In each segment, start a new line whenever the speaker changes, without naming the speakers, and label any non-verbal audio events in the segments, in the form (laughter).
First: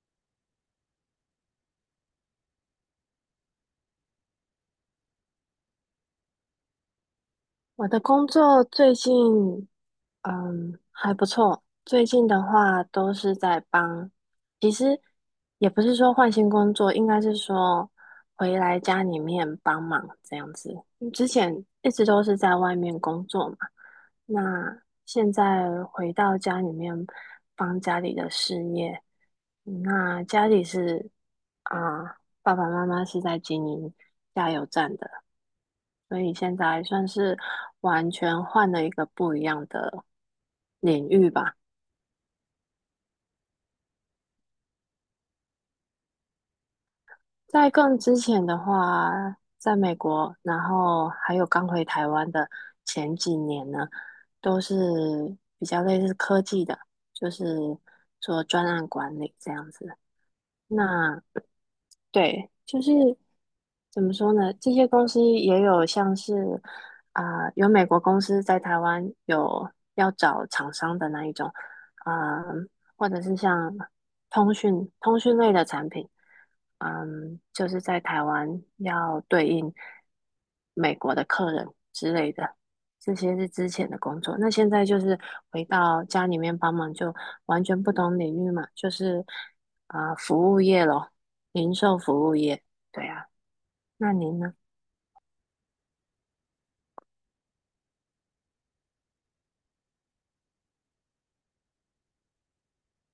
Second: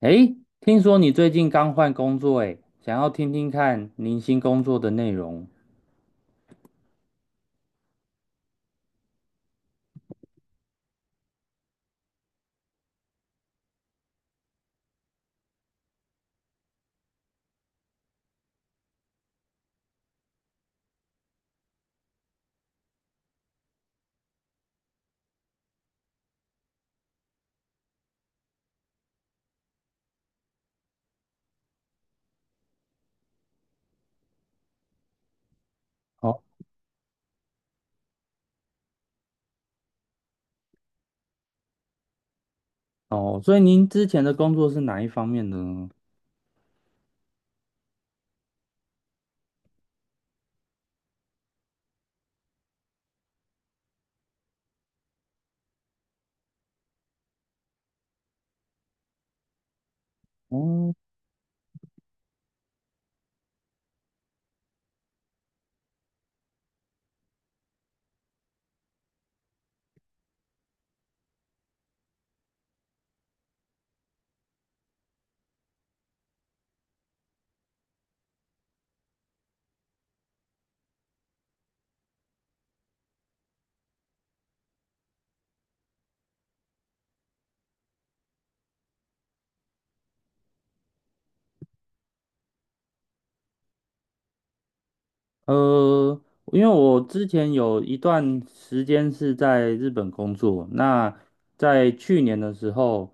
诶，听说你最近刚换工作，诶，想要听听看您新工作的内容。
我的工作最近，嗯，还不错。最近的话都是在帮，其实也不是说换新工作，应该是说回来家里面帮忙这样子。嗯之前一直都是在外面工作嘛，那现在回到家里面帮家里的事业。嗯那家里是啊，爸爸妈妈是在经营加油站的。所以
哦
现在算是完全换了一个不一样的领域吧。
哦，所以您之前的工作是哪一方面的呢？
在更之前的话，在美国，然后还有刚回台湾的前几年呢，都是比较类似科技的，就是做专案管理这样子。
哦，
那对，就是怎么说呢？这些公司也有像是有美国公司在台湾有要找厂商的那一种，嗯、或者是像通讯类的产品，嗯，就是在台湾要对应美国的客人之类的，这些是之前的工作。那现在就是回到家里面帮忙，就完全不同领域嘛，就是服务业咯。零售服务业，对啊。那您呢？
呃，因为我之前有一段时间是在日本工作，那在去年的时候，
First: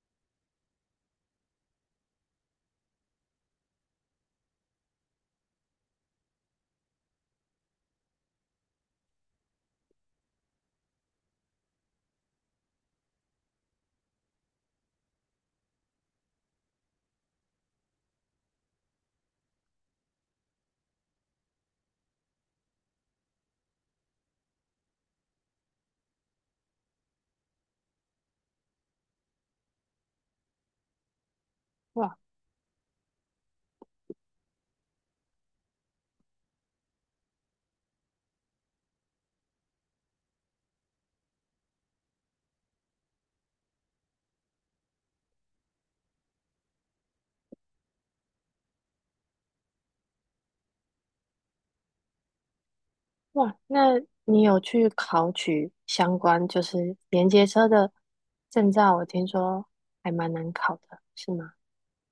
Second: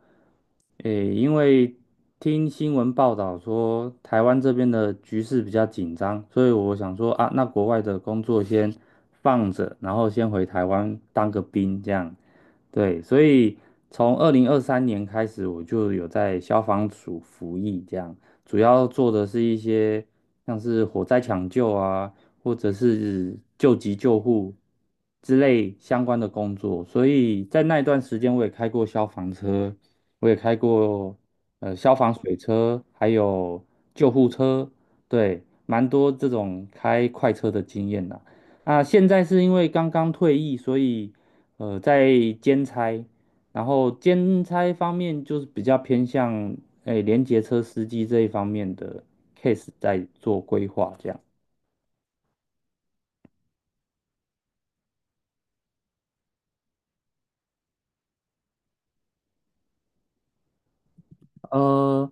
诶，因为听新闻报道说台湾这边的局势比较紧张，所以我想说啊，那国外的工作先放着，然后先回台湾当个兵这样。对，所以从2023年开始，我就有在消防署服役，这样主要做的是一些像是火灾抢救啊，或者是救急救护之类相关的工作。所以在那一段时间，我也开过消防车，我也开过消防
哇
水车，还有救护车，对，蛮多这种开快车的经验啦。那现在是因为刚刚退役，所以在兼差，然后兼差方面就是比较偏向诶联结车司机这一方面的 case 在做规划这样。
哇，那你有去考取相关就是连接车的证照？我听说还蛮难考的，是吗？
呃，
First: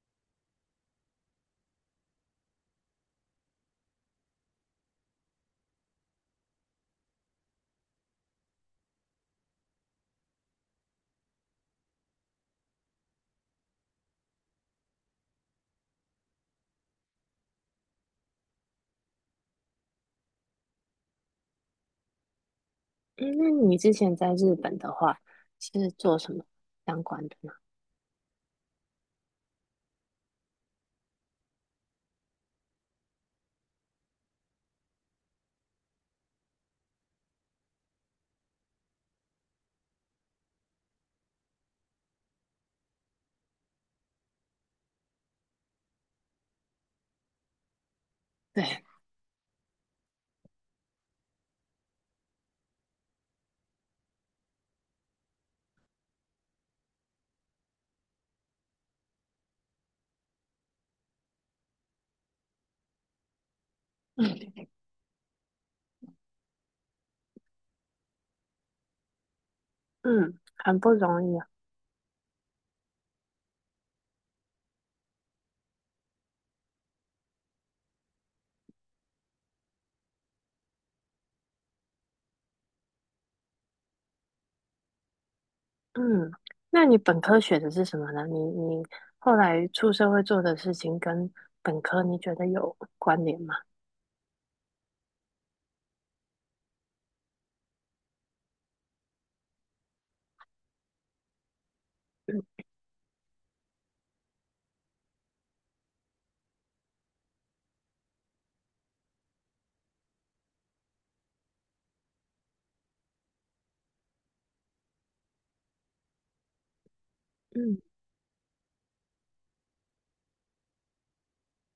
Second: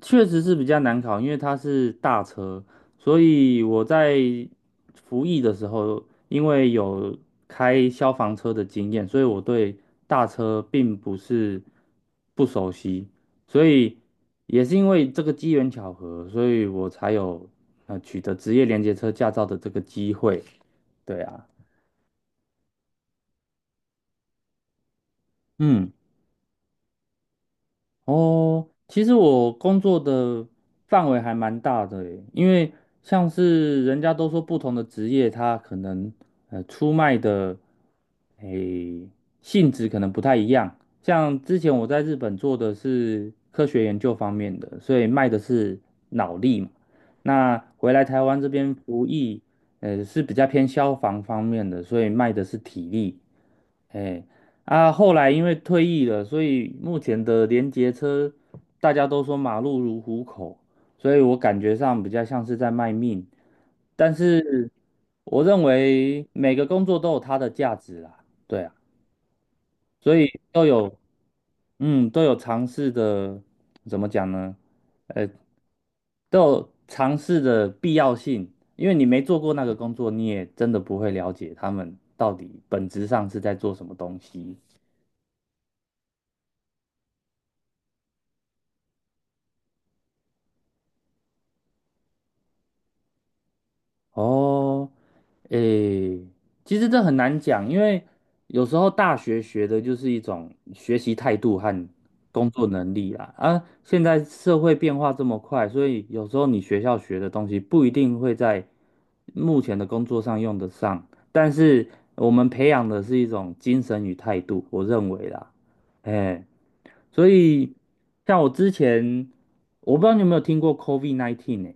确实是比较难考，因为它是大车，所以我在服役的时候，因为有开消防车的经验，所以我对大车并不是不熟悉，所以也是因为这个机缘巧合，所以我才有取得职业连接车驾照的这个机会。对啊，
嗯，那你之前在日本的话是
嗯。
做什么相关的呢？
哦，其实我工作的范围还蛮大的诶，因为像是人家都说不同的职业，它可能出卖的诶性质可能不太一样。像之前我在日本做的是科学研究方面的，所以卖的是脑力嘛。那回来台湾这边
对，
服役，是比较偏消防方面的，所以卖的是体力。哎，啊，后来因为退役了，所以目前的联结车大家都说马路如虎口，所以我感觉上比较像是在卖命。但是我认为每个工作都有它的价值啦，对啊，所
嗯，
以都
很不
有，
容易啊。
嗯，都有尝试的，怎么讲呢？呃，都有尝试的必要性，因为你没做过那个工作，你也真的不会了解他们到底本质上是在做什么东西。
嗯，那你本科学的是什么呢？你后来出社会做的事情跟本科你觉得有关联吗？
哦，诶，其实这很难讲，因为有时候大学学的就是一种学习态度和工作能力啦。啊，现在社会变化这么快，所以有时候你学校学的东西不一定会在目前的工作上用得上，但是我们培养的是一种精神与态度，我认为啦，哎，所以
嗯
像我之前，我不知道你有没有听过 COVID-19 呢？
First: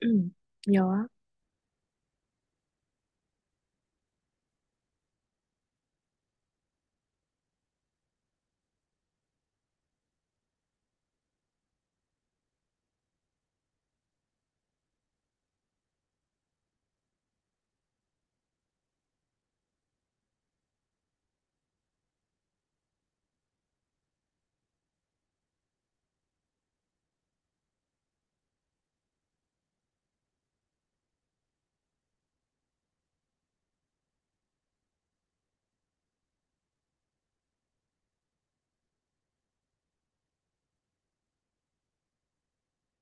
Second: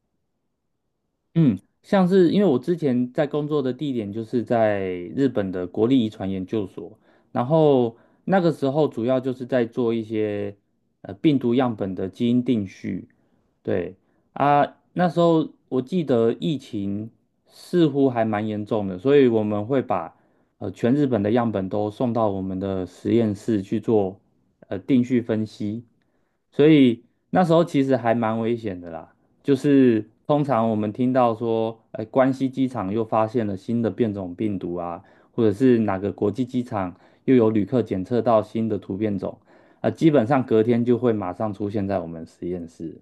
嗯，有啊，
嗯，像是因为我之前在工作的地点就是在日本的国立遗传研究所，然后那个时候主要就是在做一些病毒样本的基因定序，对啊，那时候我记得疫情似乎还蛮严重的，所以我们会把全日本的样本都送到我们的实验室去做定序分析，所以那时候其实还蛮危险的啦。就是通常我们听到说，哎、关西机场又发现了新的变种病毒啊，或者是哪个国际机场又有旅客检测到新的突变种，基本上隔天就会马上出现在我们实验室。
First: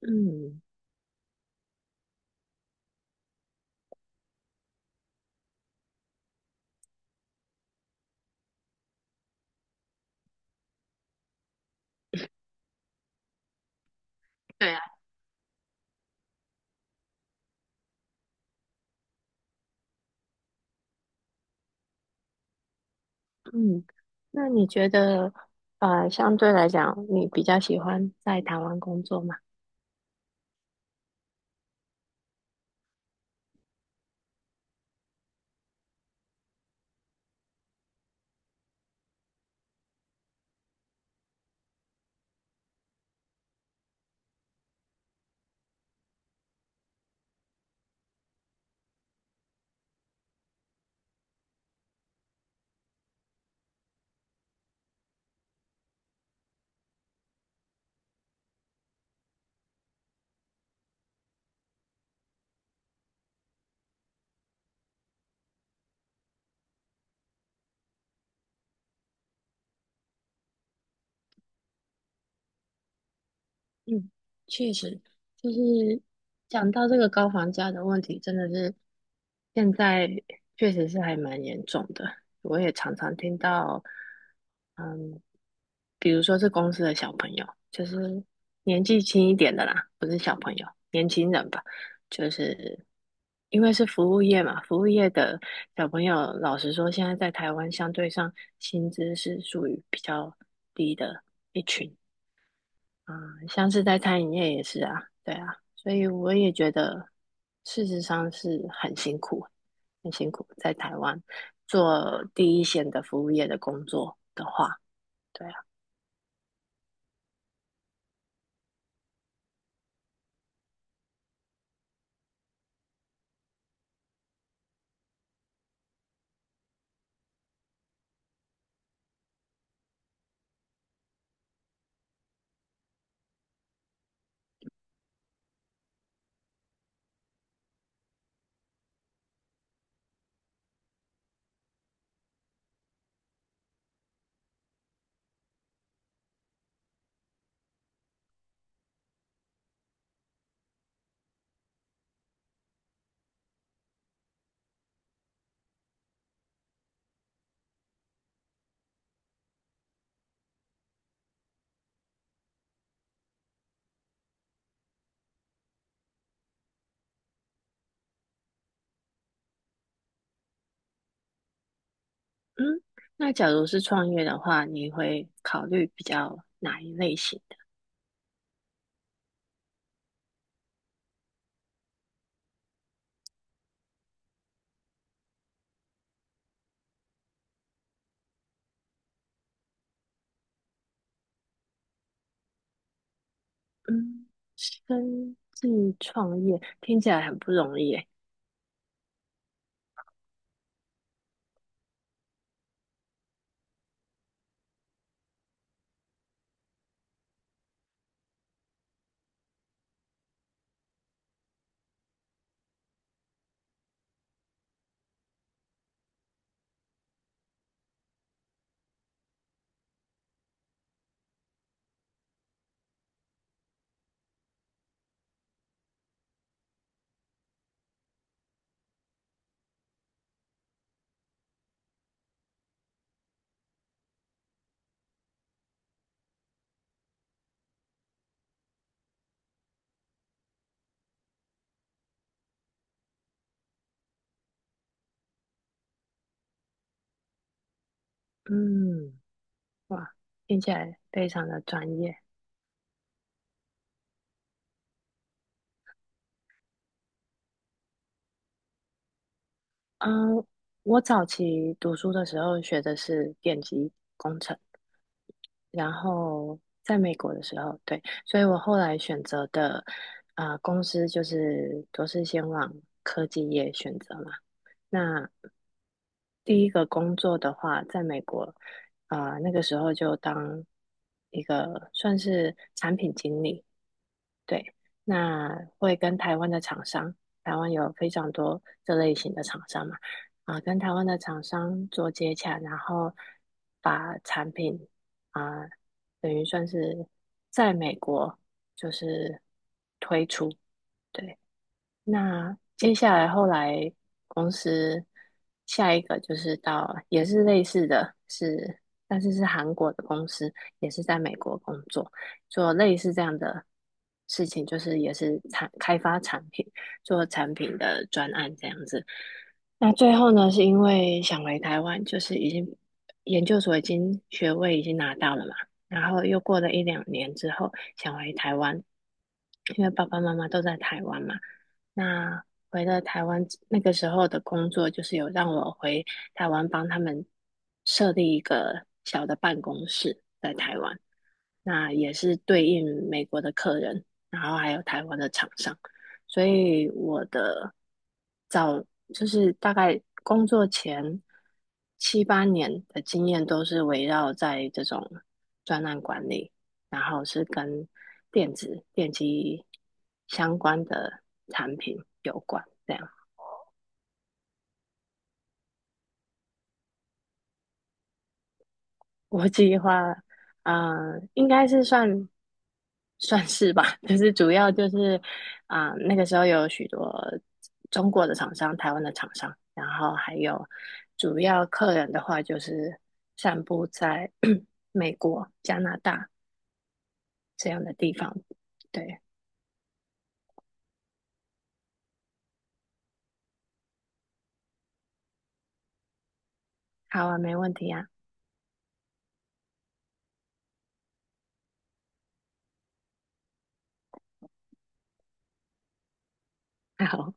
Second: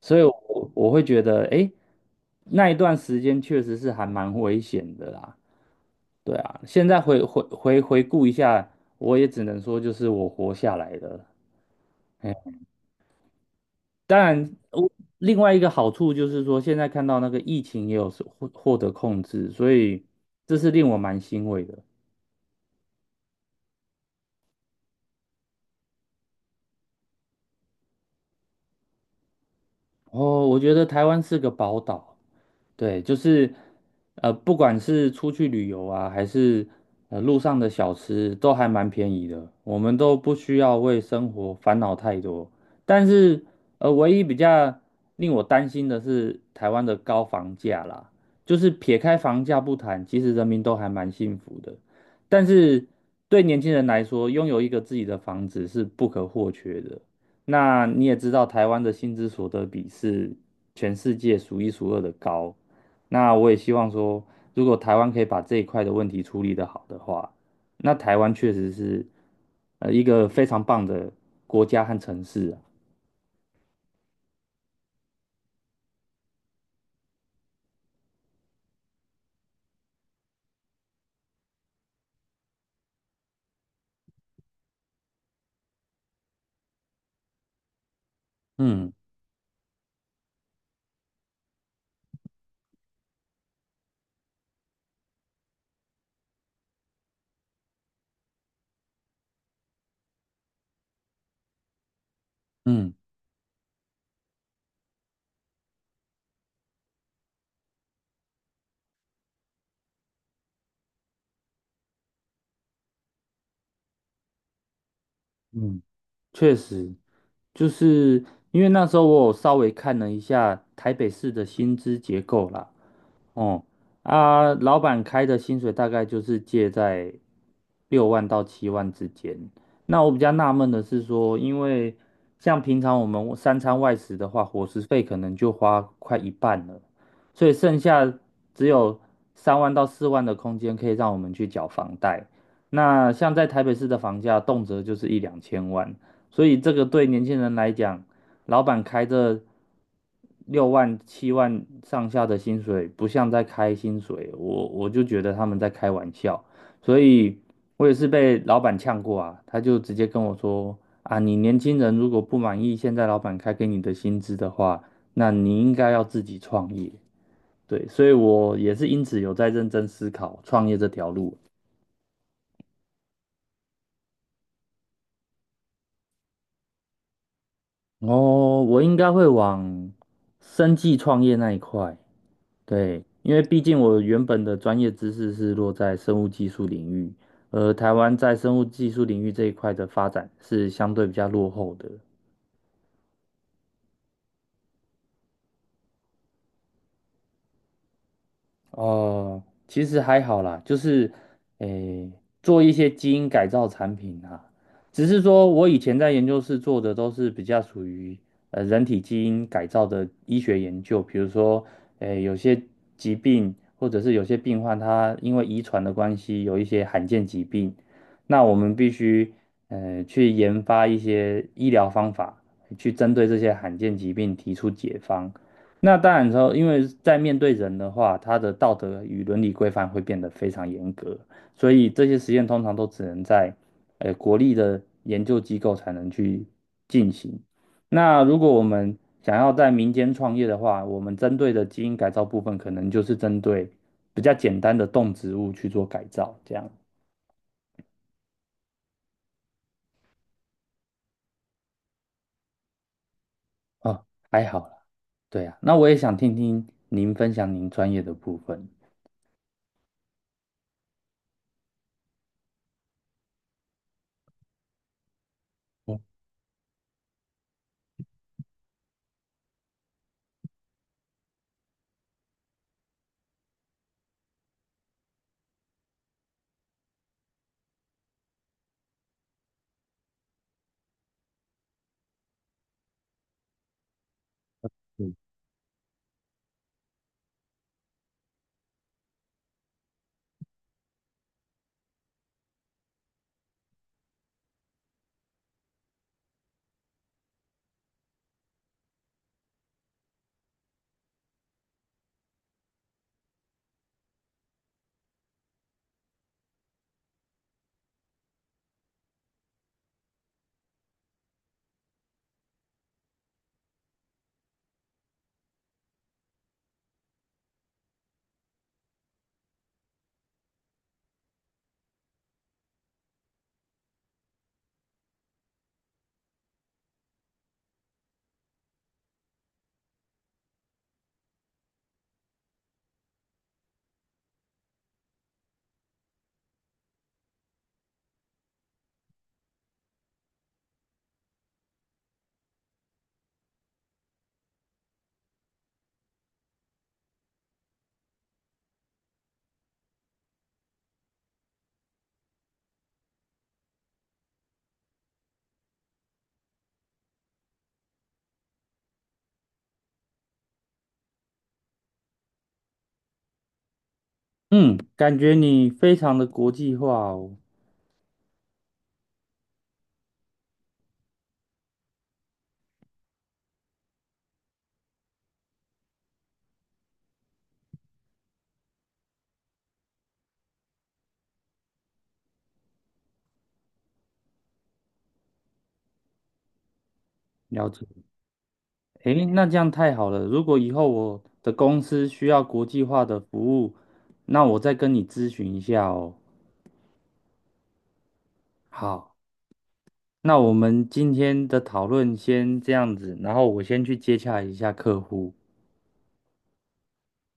所以
嗯。
我会觉得，哎，那一段时间确实是还蛮危险的啦。对啊，现在回顾一下，我也只能说就是我活下来了。哎，当然，
对啊。
我另外一个好处就是说，现在看到那个疫情也有是获得控制，所以这是令我蛮欣慰的。
嗯，那你觉得，相对来讲，你比较喜欢在台湾工作吗？
哦，我觉得台湾是个宝岛。对，就是不管是出去旅游啊，还是路上的小吃，都还蛮便宜的，我们都不需要为生活烦恼太多。但是唯一比较令我担心的是台湾的高房价啦，就是撇开房价不谈，其实人民都还蛮幸福的。但是对年轻人来说，拥有一个自己的房子是不可或缺的。那你也知道，台湾的薪资所得比是全世界数一数二的高。那我也希望说，如果台湾可以把这一块的问题处理的好的话，那台湾确实是一个非常棒的国家和城市啊。
嗯，确实，就是讲到这个高房价的问题，真的是，现在确实是还蛮严重的，我也常常听到，嗯，比如说是公司的小朋友，就是年
嗯
纪轻一点的啦，不是小朋友，年轻人吧，就是因为是服务业嘛，服务业的小朋友，老实说，现在在台湾相对上薪资是属于比较低的一群，
嗯
嗯，像是在餐饮业也是啊，对啊，所以我也觉得，事实上是很辛苦，很辛苦。在台湾做第一线的服务业的工作的话，对啊，
嗯，确实，就是因为那时候我有稍微看了一下台北市的薪资结构啦，哦，啊，老板开的薪水大概就是介在六万到七万之间。那我比较纳闷的是说，因为像平常我们三餐外食的话，伙食费可能就花快一半了，所以剩下只有3万到4万的空间可以让我们去缴房贷。那像在台北市的房价，动辄就是一两千万，所以这个对年轻人来讲，老板开着六万七万上下的薪水，不像在开薪水，我就觉得他们在开玩笑，所以我也是被老板呛过啊，他就直接跟我说啊，你年轻人如果不满意现在老板开给你的薪资的话，那你应该要自己创业。对，所以我也是因此有在认真思考创业这条路。
嗯，那假如是创业的话，你会考虑比较哪一类型的？
哦，我应该会往生计创业那一块。对，因为毕竟我原本的专业知识是落在生物技术领域，而台湾在生物技术领域这一块的发展是相对比较落后的。
嗯，生计创业听起来很不容易诶，
哦，其实还好啦，就是诶，做一些基因改造产品啊，只是说我以前在研究室做的都是比较属于人体基因改造的医学研究，比如说诶有些疾病或者是有些病患他因为遗传的关系有一些罕见疾病，那我们必须去研发一些医疗方法去针对这些罕见疾病提出解方。那当然之后，因为在面对人的话，他的道德与伦理规范会变得非常严格，所以这些实验通常都只能在国立的研究机构才能去进行。那如果我们想要在民间创业的话，我们针对的基因改造部分，可能就是针对比较简单的动植物去做改造，这样
嗯，哇，听起来非常的专业。
哦，还好啦。对啊，那我也想听听您分享您专业的部分。
嗯，我早期读书的时候学的是电机工程，然后在美国的时候，对，所以我后来选择的公司就是都是先往科技业选择嘛。那第一个工作的话，在美国，那个时候就当一个算是产品经理，对，
嗯，
那会跟台湾的厂商，台湾有非常多这类型的厂商嘛，跟台湾的厂商做接洽，然后把产品啊、等于算是在美国就是推出，对，那接下来后来公司下一个就是到也是类似的是，但是是韩国的公司，也是在美国工作，做类似这样的事情，就是也是产开发产品，做产品的专案这样子。那最后呢，是因为想回台湾，就是已经研究所已经学位已经拿到了嘛，然后又过了一两年之后想回台湾，因为爸爸妈妈都在台湾嘛。那回了台湾，那个时候的工作就是有让我回台湾帮他们设立一个小的办公室在台湾，那也是对应美国的客人，然后还有台湾的厂商，所以我的早就是大概工作前七八年的经验都是围绕在这种专案管理。然后是跟电子电机相关的产品有关。这样，
嗯，感觉你非常的国际化哦。
我计划，应该是算算是吧，就是主要就是那个时候有许多中国的厂商、台湾的厂商，然后还有主要客人的话，就是散布在 (clears throat) 美国、加拿大
了
这样
解，
的地方。对，
诶，那这样太好了。如果以后我的公司需要国际化的服务，那我再跟你咨询一下哦。
好啊，没问题啊，
好，那我们今天的讨论先这样子，然后我先去接洽一下客户。
(laughs) 好。